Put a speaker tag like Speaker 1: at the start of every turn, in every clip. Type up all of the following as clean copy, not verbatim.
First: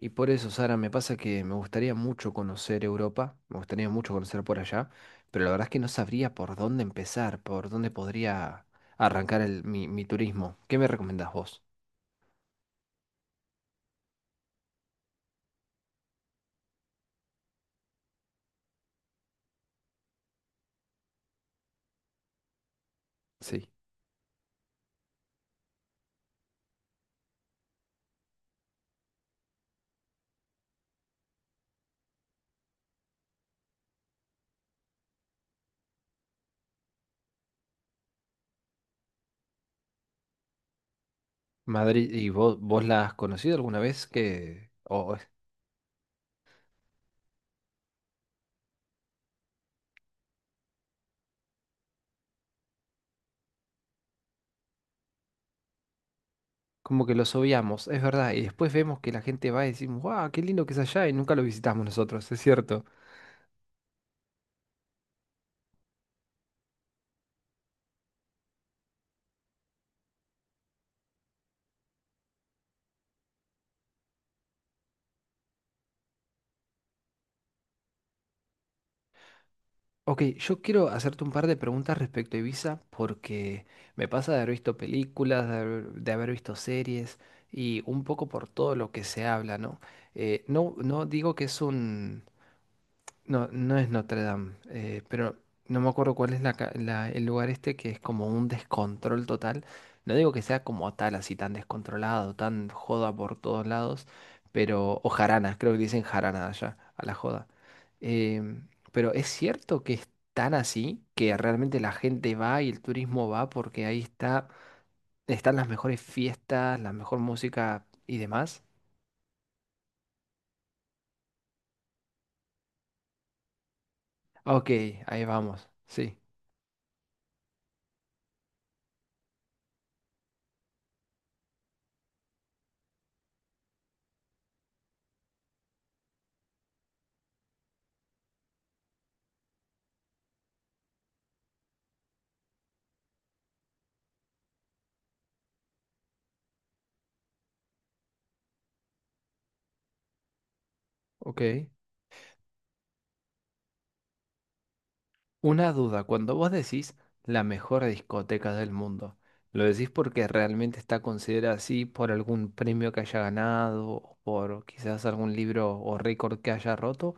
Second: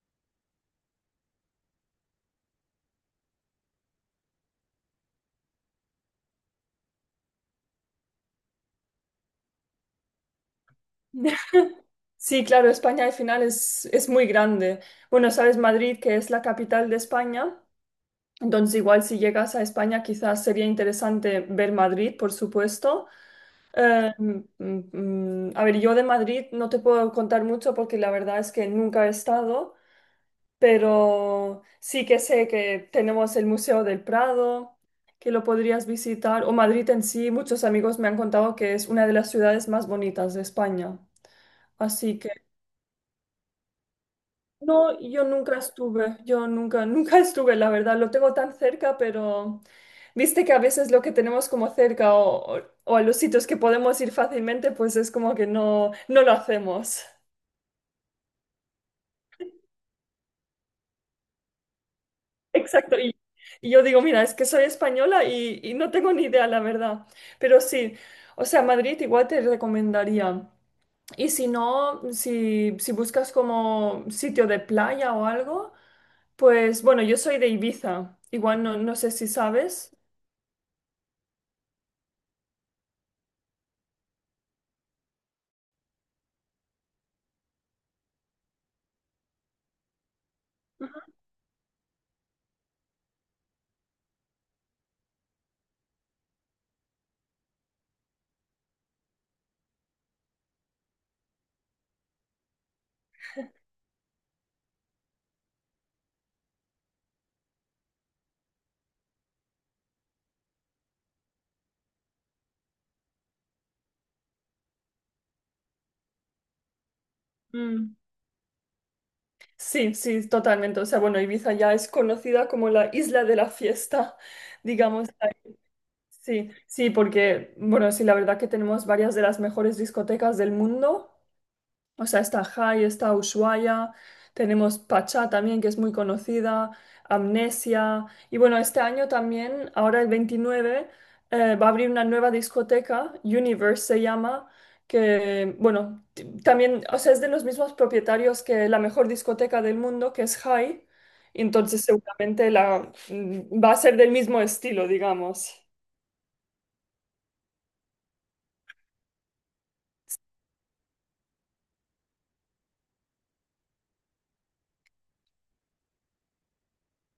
Speaker 1: Y por eso, Sara, me pasa que me gustaría mucho conocer Europa, me gustaría mucho conocer por allá, pero la verdad es que no sabría por dónde empezar, por dónde podría arrancar mi turismo. ¿Qué me recomendás vos?
Speaker 2: Sí, claro, España al final es muy grande. Bueno, sabes, Madrid, que es la capital de España, entonces igual si llegas a España quizás sería interesante ver Madrid, por supuesto.
Speaker 1: Sí.
Speaker 2: Eh, mm, a ver, yo de Madrid no te puedo contar mucho porque la verdad es que nunca he estado, pero sí que sé que tenemos el Museo del Prado, que lo podrías visitar, o Madrid en sí, muchos amigos me han contado que es una de las ciudades más bonitas de España.
Speaker 1: Madrid,
Speaker 2: Así que...
Speaker 1: ¿y vos la has conocido alguna vez? Que,
Speaker 2: No,
Speaker 1: o es
Speaker 2: yo nunca estuve, yo nunca, nunca estuve, la verdad, lo tengo tan cerca, pero viste que a veces lo que tenemos como cerca o a los sitios que podemos ir fácilmente, pues es como que no lo hacemos.
Speaker 1: como que los obviamos, es verdad, y después vemos que la gente va y decimos, ¡guau, qué lindo que es allá! Y nunca lo visitamos nosotros, es cierto.
Speaker 2: Exacto, y yo digo, mira, es que soy española y no tengo ni idea, la verdad, pero sí, o sea, Madrid igual te recomendaría. Y si no, si buscas como sitio de playa o algo, pues bueno, yo soy de Ibiza, igual no sé si sabes.
Speaker 1: Ok, yo quiero hacerte un par de preguntas respecto a Ibiza porque me pasa de haber visto películas, de haber visto series y un poco por todo lo que se habla, ¿no? No, no digo que es un... No, no es Notre Dame, pero no me acuerdo cuál es el lugar este que es como un descontrol total. No digo que sea como tal, así tan descontrolado, tan joda por todos lados, pero... O jarana, creo que dicen jarana allá, a la joda. Pero es cierto que es tan así, que realmente la gente va y el turismo va porque ahí está, están las mejores fiestas, la mejor música
Speaker 2: Mm.
Speaker 1: y demás.
Speaker 2: Sí, sí, totalmente. O sea, bueno, Ibiza ya es conocida como la isla de la fiesta,
Speaker 1: Ok,
Speaker 2: digamos.
Speaker 1: ahí vamos. Sí,
Speaker 2: Sí, sí, porque, bueno, sí, la verdad que tenemos varias de las mejores discotecas del mundo. O sea, está Jai, está Ushuaia, tenemos Pachá también, que es muy conocida, Amnesia. Y bueno, este año también, ahora el 29 va a abrir una nueva discoteca, Universe se llama, que, bueno, también, o sea, es de los mismos propietarios que la mejor discoteca del mundo, que es Jai. Y
Speaker 1: ok.
Speaker 2: entonces seguramente va a ser del mismo estilo, digamos.
Speaker 1: Una duda, cuando vos decís la mejor discoteca del mundo, ¿lo decís porque realmente está considerada así por algún premio que haya ganado o por quizás algún libro o récord que haya roto?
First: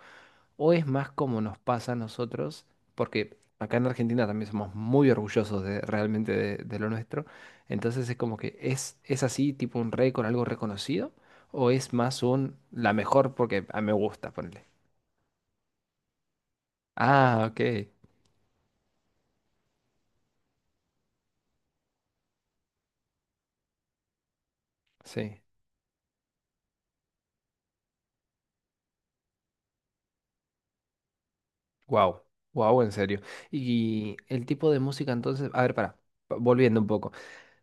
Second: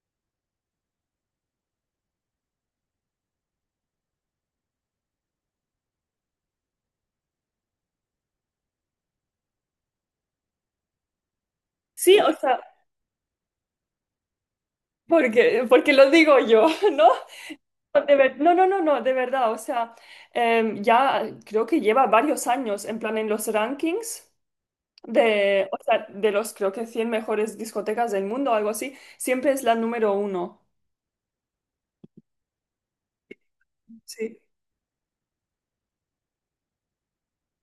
Speaker 1: ¿O es más como nos pasa a nosotros? Porque acá en Argentina también somos muy orgullosos de, realmente de lo nuestro. Entonces es como que es así, tipo un récord, algo reconocido. ¿O es
Speaker 2: Sí,
Speaker 1: más
Speaker 2: o
Speaker 1: un
Speaker 2: sea,
Speaker 1: la mejor porque a mí me gusta, ponerle?
Speaker 2: porque lo digo yo, ¿no?
Speaker 1: Ah, ok.
Speaker 2: De ver- no, no, no, no, de verdad, o sea, ya creo que lleva varios años en plan en los rankings
Speaker 1: Sí.
Speaker 2: de, o sea, de los creo que 100 mejores discotecas del mundo o algo así, siempre es la número uno.
Speaker 1: Wow. Wow, en serio. Y
Speaker 2: Sí.
Speaker 1: el tipo de música entonces, a ver, volviendo un poco.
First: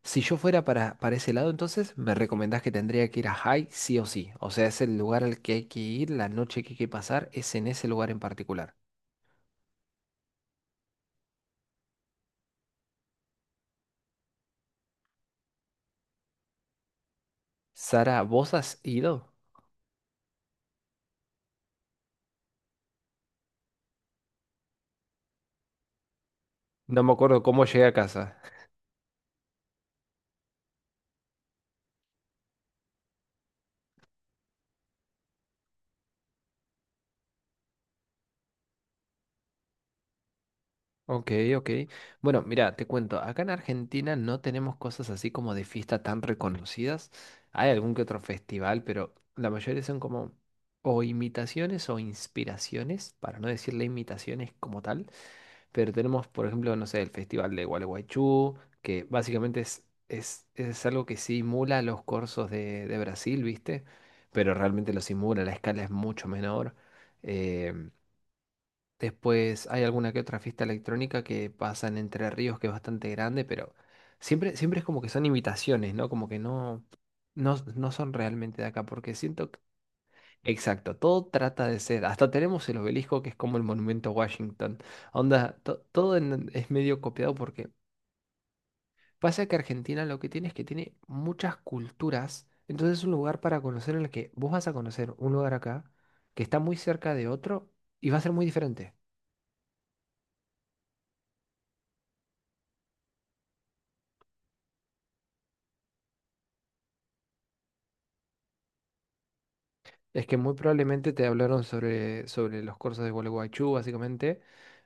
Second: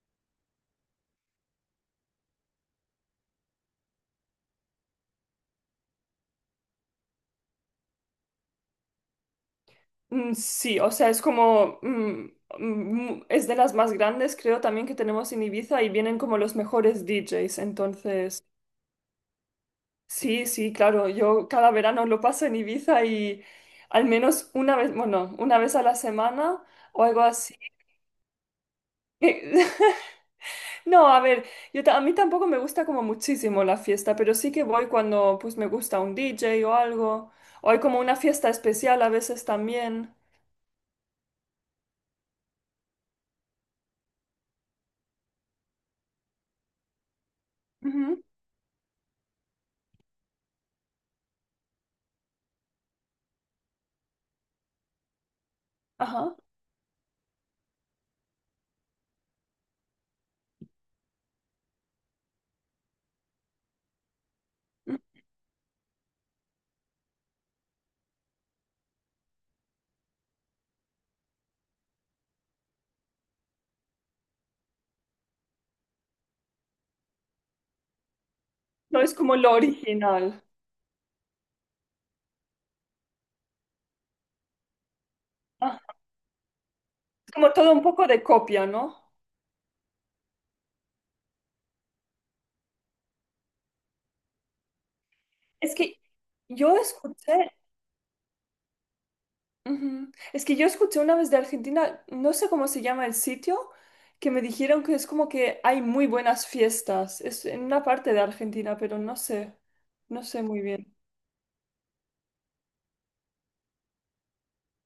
Speaker 1: Si yo fuera para ese lado, entonces me recomendás que tendría que ir a High sí o sí. O sea, es el lugar al que hay que ir, la noche que hay que pasar, es en ese lugar en particular.
Speaker 2: Sí, o sea, es como es de las más grandes creo también que tenemos en Ibiza y vienen como los mejores DJs,
Speaker 1: Sara,
Speaker 2: entonces,
Speaker 1: ¿vos has ido?
Speaker 2: sí, sí, claro, yo cada verano lo paso en Ibiza y al menos una vez, bueno, una vez a la semana
Speaker 1: No
Speaker 2: o
Speaker 1: me
Speaker 2: algo
Speaker 1: acuerdo
Speaker 2: así.
Speaker 1: cómo llegué a casa.
Speaker 2: No, a ver, a mí tampoco me gusta como muchísimo la fiesta, pero sí que voy cuando pues me gusta un DJ o algo, o hay como una fiesta especial a veces también.
Speaker 1: Ok, ok. Bueno, mira, te cuento, acá en Argentina no tenemos cosas así como de fiesta tan reconocidas. Hay algún que otro
Speaker 2: Ujú.
Speaker 1: festival, pero la mayoría son como o imitaciones o inspiraciones, para no decirle imitaciones como tal. Pero tenemos,
Speaker 2: Ajá.
Speaker 1: por ejemplo, no sé, el Festival de Gualeguaychú, que básicamente es algo que simula los corsos de Brasil, ¿viste? Pero realmente
Speaker 2: Ujú.
Speaker 1: lo simula, la escala es mucho menor. Em, Después hay alguna que otra fiesta electrónica que pasa en Entre Ríos, que es bastante grande, pero siempre es como que son imitaciones, ¿no? Como que no son realmente de acá,
Speaker 2: No es
Speaker 1: porque
Speaker 2: como
Speaker 1: siento...
Speaker 2: lo original.
Speaker 1: Exacto, todo trata de ser. Hasta tenemos el obelisco que es como el monumento a Washington. Onda, to-
Speaker 2: Ah,
Speaker 1: todo en- es medio
Speaker 2: es
Speaker 1: copiado
Speaker 2: como
Speaker 1: porque
Speaker 2: todo un poco de copia, ¿no?
Speaker 1: pasa que Argentina lo que tiene es que tiene muchas culturas. Entonces es un lugar para conocer en el que vos vas a conocer un lugar
Speaker 2: Es
Speaker 1: acá
Speaker 2: que
Speaker 1: que está muy
Speaker 2: yo
Speaker 1: cerca de
Speaker 2: escuché,
Speaker 1: otro y va a ser muy diferente.
Speaker 2: Ujú. Es que yo escuché una vez de Argentina, no sé cómo se llama el sitio, que me dijeron que es como que hay muy buenas fiestas. Es en una parte de Argentina, pero no sé, no
Speaker 1: Es que
Speaker 2: sé
Speaker 1: muy
Speaker 2: muy bien.
Speaker 1: probablemente te hablaron sobre los cursos de Gualeguaychú, básicamente,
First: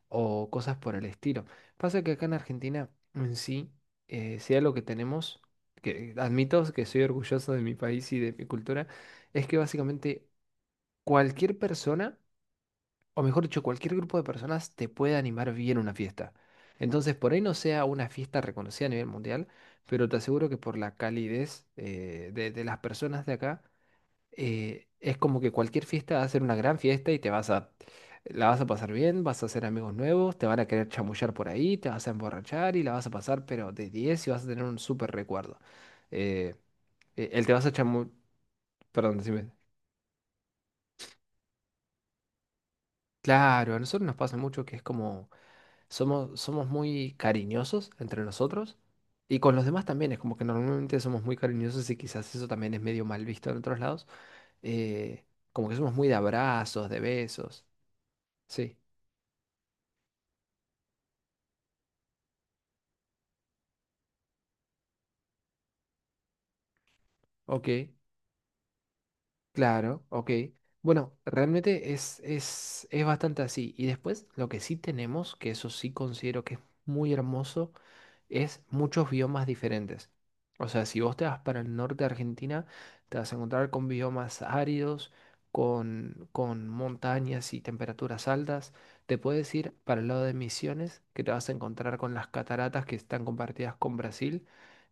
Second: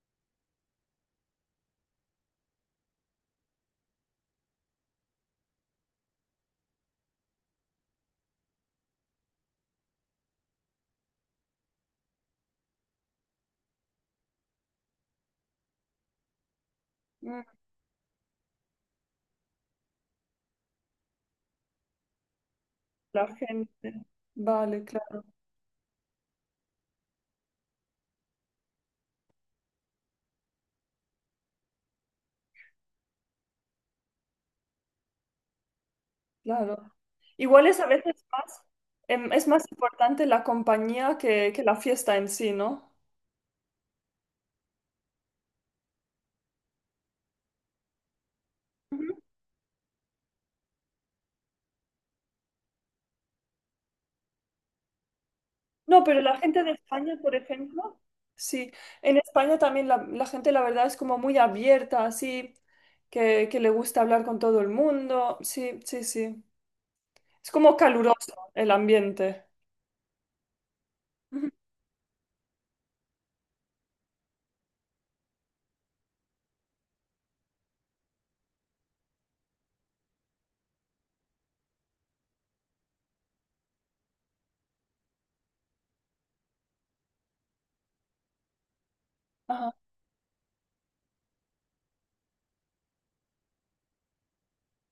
Speaker 1: o cosas por el estilo. Pasa que acá en Argentina en sí, sea lo que tenemos, que admito que soy orgulloso de mi país y de mi cultura, es que básicamente cualquier persona, o mejor dicho, cualquier grupo de personas te puede animar bien una fiesta. Entonces, por ahí
Speaker 2: Mm.
Speaker 1: no sea una fiesta reconocida a nivel mundial, pero te aseguro que por la calidez de las personas
Speaker 2: La
Speaker 1: de acá,
Speaker 2: gente. Vale,
Speaker 1: es
Speaker 2: claro,
Speaker 1: como que cualquier fiesta va a ser una gran fiesta y te vas a, la vas a pasar bien, vas a hacer amigos nuevos, te van a querer chamullar por ahí, te vas a emborrachar y la vas a pasar, pero de 10 y vas a tener un súper recuerdo. Eh,
Speaker 2: claro.
Speaker 1: el te vas
Speaker 2: Igual
Speaker 1: a
Speaker 2: es a
Speaker 1: chamu...
Speaker 2: veces más,
Speaker 1: Perdón,
Speaker 2: es
Speaker 1: decime.
Speaker 2: más importante la compañía que la fiesta en sí, ¿no?
Speaker 1: Claro, a nosotros nos pasa mucho que es como, somos muy cariñosos entre nosotros.
Speaker 2: Ujú.
Speaker 1: Y con los demás también, es como que normalmente somos muy cariñosos y quizás eso también es medio mal visto en otros lados. eh, Como que somos
Speaker 2: No,
Speaker 1: muy de
Speaker 2: pero la gente de
Speaker 1: abrazos, de
Speaker 2: España, por
Speaker 1: besos.
Speaker 2: ejemplo, sí,
Speaker 1: Sí.
Speaker 2: en España también la gente, la verdad, es como muy abierta, así, que le gusta hablar con todo el mundo. Sí, sí, sí. Es
Speaker 1: Ok,
Speaker 2: como caluroso el ambiente.
Speaker 1: claro, ok. Bueno,
Speaker 2: Ujú.
Speaker 1: realmente es bastante así. Y después, lo que sí tenemos, que eso sí considero que es muy hermoso, es muchos biomas diferentes. O sea, si vos te vas para el norte de Argentina, te vas a encontrar con biomas áridos, con montañas y temperaturas altas. Te puedes
Speaker 2: Ajá.
Speaker 1: ir para el lado de Misiones, que te vas a encontrar con las cataratas que están compartidas con Brasil.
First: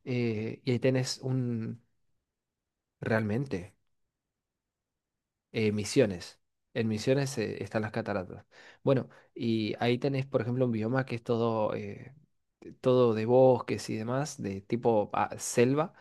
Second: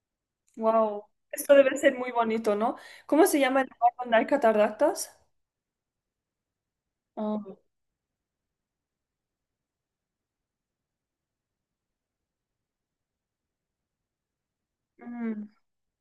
Speaker 1: Y ahí
Speaker 2: Wow.
Speaker 1: tenés
Speaker 2: Esto debe
Speaker 1: un...
Speaker 2: ser muy bonito, ¿no? ¿Cómo se llama el
Speaker 1: Realmente.
Speaker 2: lugar donde hay cataratas?
Speaker 1: Misiones. En Misiones están las cataratas. Bueno, y ahí tenés, por ejemplo, un bioma que es todo, todo de bosques y demás, de tipo ah,
Speaker 2: Ah.
Speaker 1: selva.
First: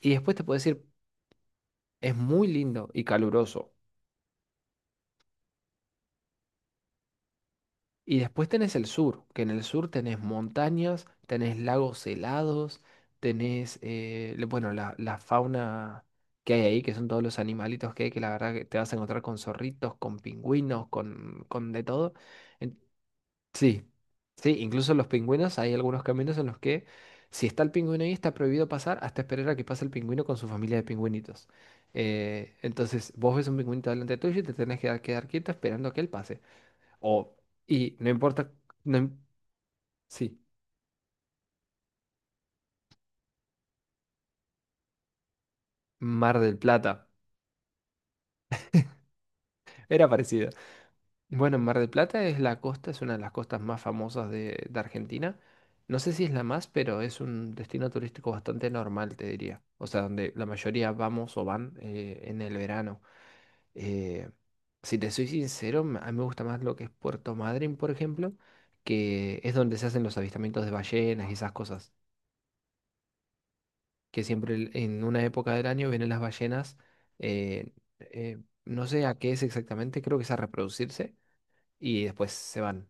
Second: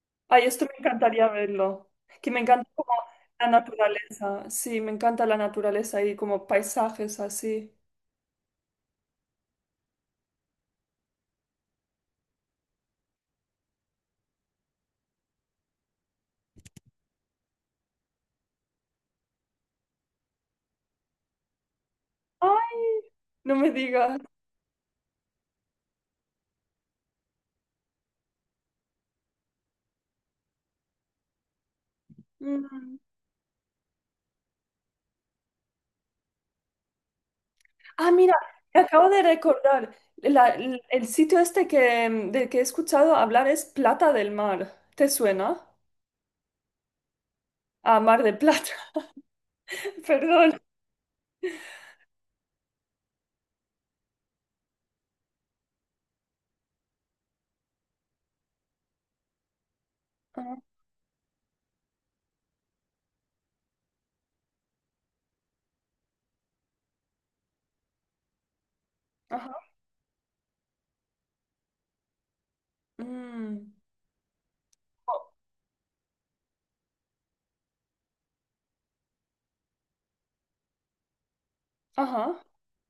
Speaker 1: Y después te
Speaker 2: Ay,
Speaker 1: puedo
Speaker 2: esto me
Speaker 1: decir,
Speaker 2: encantaría verlo.
Speaker 1: es
Speaker 2: Que me
Speaker 1: muy
Speaker 2: encanta
Speaker 1: lindo
Speaker 2: como
Speaker 1: y
Speaker 2: la
Speaker 1: caluroso.
Speaker 2: naturaleza. Sí, me encanta la naturaleza y como paisajes así.
Speaker 1: Y después tenés el sur, que en el sur tenés montañas, tenés lagos helados, tenés, bueno, la fauna que hay ahí, que son todos los animalitos que hay, que la verdad que te vas a encontrar con zorritos, con pingüinos, con de todo.
Speaker 2: Ay, no me
Speaker 1: Sí,
Speaker 2: digas.
Speaker 1: sí, incluso los pingüinos, hay algunos caminos en los que si está el pingüino ahí está prohibido pasar hasta esperar a que pase el pingüino con su familia de pingüinitos.
Speaker 2: Mm.
Speaker 1: Entonces vos ves un pingüinito delante tuyo y te tenés que quedar quieto esperando a que él pase. O, y no
Speaker 2: Ah, mira,
Speaker 1: importa,
Speaker 2: me
Speaker 1: no,
Speaker 2: acabo
Speaker 1: im-
Speaker 2: de recordar.
Speaker 1: sí,
Speaker 2: El sitio este que, del que he escuchado hablar es Plata del Mar. ¿Te suena?
Speaker 1: Mar del Plata,
Speaker 2: Ah, Mar de Plata.
Speaker 1: era parecido.
Speaker 2: Perdón.
Speaker 1: Bueno, Mar del Plata es la costa, es una de las costas más famosas de Argentina. No sé si es la más, pero es un destino turístico bastante normal, te diría. O sea, donde la
Speaker 2: Ah.
Speaker 1: mayoría vamos o van en el verano. Eh, si te soy sincero, a mí me gusta más lo que es Puerto Madryn, por ejemplo, que
Speaker 2: Ajá.
Speaker 1: es donde se hacen los avistamientos de ballenas y esas cosas.
Speaker 2: Mm.
Speaker 1: Que siempre en una
Speaker 2: Oh.
Speaker 1: época del año vienen las ballenas. eh, eh, no sé a qué es exactamente, creo que es a reproducirse y después
Speaker 2: Ajá.
Speaker 1: se van.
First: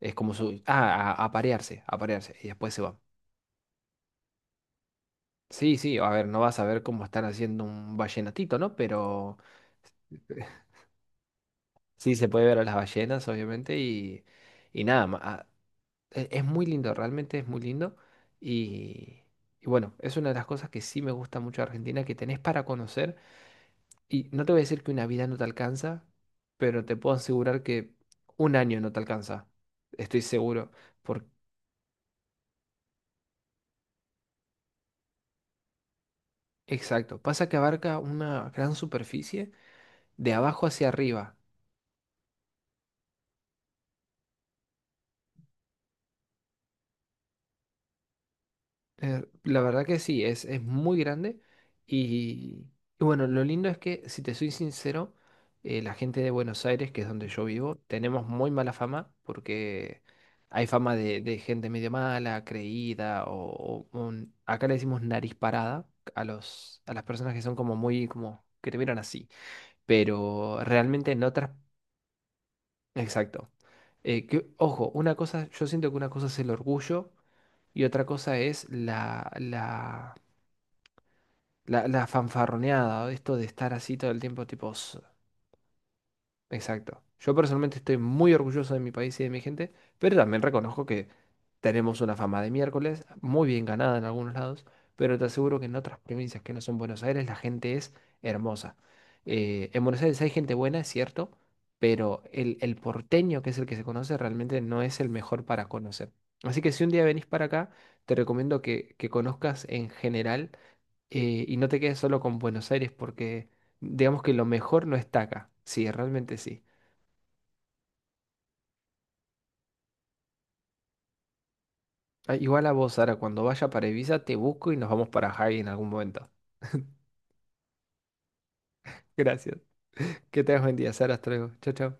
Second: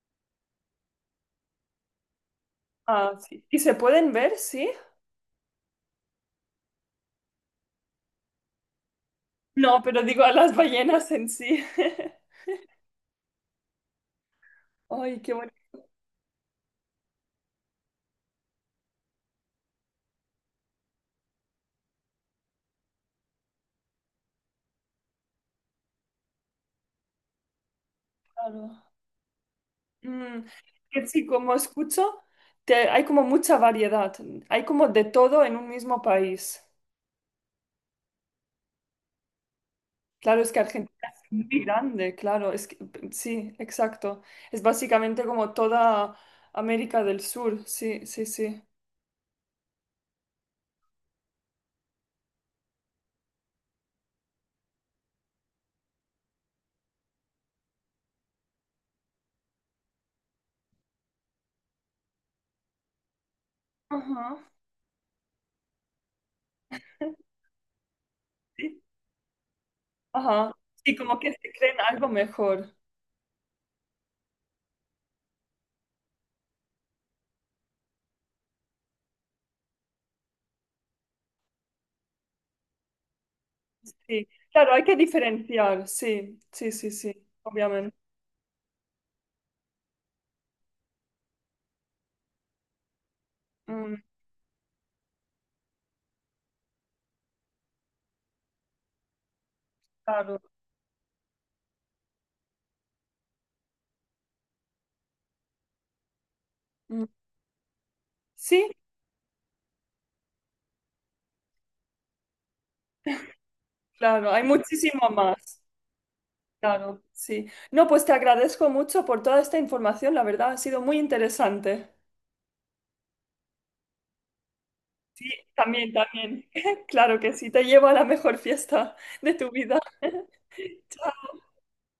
Speaker 1: Es como su... Ah, a parearse, a parearse. Y después se van.
Speaker 2: Ah, sí. ¿Y se pueden ver? Sí.
Speaker 1: Sí, sí, a ver, no vas a ver cómo están haciendo un ballenatito, ¿no? Pero
Speaker 2: No, pero digo a las ballenas en sí.
Speaker 1: sí se puede ver a las ballenas, obviamente, y nada más.
Speaker 2: Ay, qué
Speaker 1: Ah, es muy lindo, realmente es muy lindo. Y, y bueno, es una de las cosas que sí me gusta mucho de Argentina, que tenés para conocer. Y no te voy a decir que una vida no te alcanza, pero te puedo asegurar que un año
Speaker 2: bonito.
Speaker 1: no te alcanza. Estoy
Speaker 2: Mm,
Speaker 1: seguro.
Speaker 2: que
Speaker 1: Por...
Speaker 2: sí, como escucho, hay como mucha variedad, hay como de todo en un mismo país.
Speaker 1: Exacto. Pasa que abarca una gran superficie de
Speaker 2: Claro, es que
Speaker 1: abajo hacia
Speaker 2: Argentina es
Speaker 1: arriba.
Speaker 2: muy grande, claro, es que- sí, exacto. Es básicamente como toda América del Sur, sí, sí, sí.
Speaker 1: La verdad que sí, es muy grande. Y, y bueno, lo lindo es que, si te soy sincero, la gente de Buenos Aires, que es donde yo vivo, tenemos muy mala fama porque hay fama de gente medio mala, creída, o
Speaker 2: Ajá,
Speaker 1: acá le decimos nariz parada a a las personas que son como muy, como que te
Speaker 2: sí,
Speaker 1: miran así.
Speaker 2: ajá.
Speaker 1: Pero
Speaker 2: Sí,
Speaker 1: realmente
Speaker 2: como
Speaker 1: en
Speaker 2: que
Speaker 1: otras...
Speaker 2: se creen algo mejor,
Speaker 1: Exacto. Que, ojo, una cosa, yo siento que una cosa es el orgullo y otra cosa es la fanfarroneada, ¿no? Esto de estar así todo el
Speaker 2: sí.
Speaker 1: tiempo, tipo,
Speaker 2: Claro, hay que
Speaker 1: "S-.
Speaker 2: diferenciar, sí, sí, sí,
Speaker 1: Exacto.
Speaker 2: sí,
Speaker 1: Yo personalmente estoy
Speaker 2: obviamente.
Speaker 1: muy orgulloso de mi país y de mi gente, pero también reconozco que tenemos una fama de miércoles, muy bien
Speaker 2: Mm,
Speaker 1: ganada en algunos lados, pero te aseguro que en otras provincias que no son Buenos Aires la gente es hermosa. En Buenos Aires hay
Speaker 2: claro.
Speaker 1: gente buena, es cierto, pero el porteño, que es el que se conoce, realmente no es el mejor para conocer. Así que si un día
Speaker 2: Mm.
Speaker 1: venís para acá, te recomiendo
Speaker 2: Sí,
Speaker 1: que conozcas en general y no te quedes solo con Buenos Aires porque digamos que
Speaker 2: claro, hay
Speaker 1: lo mejor no
Speaker 2: muchísimo
Speaker 1: está acá.
Speaker 2: más.
Speaker 1: Sí, realmente sí.
Speaker 2: Claro, sí. No, pues te agradezco mucho por toda esta información, la verdad ha sido muy interesante.
Speaker 1: Ah, igual a vos, Sara, cuando vaya para Ibiza te busco y nos vamos
Speaker 2: Sí,
Speaker 1: para Hawaii en algún
Speaker 2: también,
Speaker 1: momento.
Speaker 2: también. Claro que sí, te llevo a la mejor fiesta de tu
Speaker 1: Gracias.
Speaker 2: vida.
Speaker 1: Que tengas buen día, Sara. Hasta luego. Chao, chao.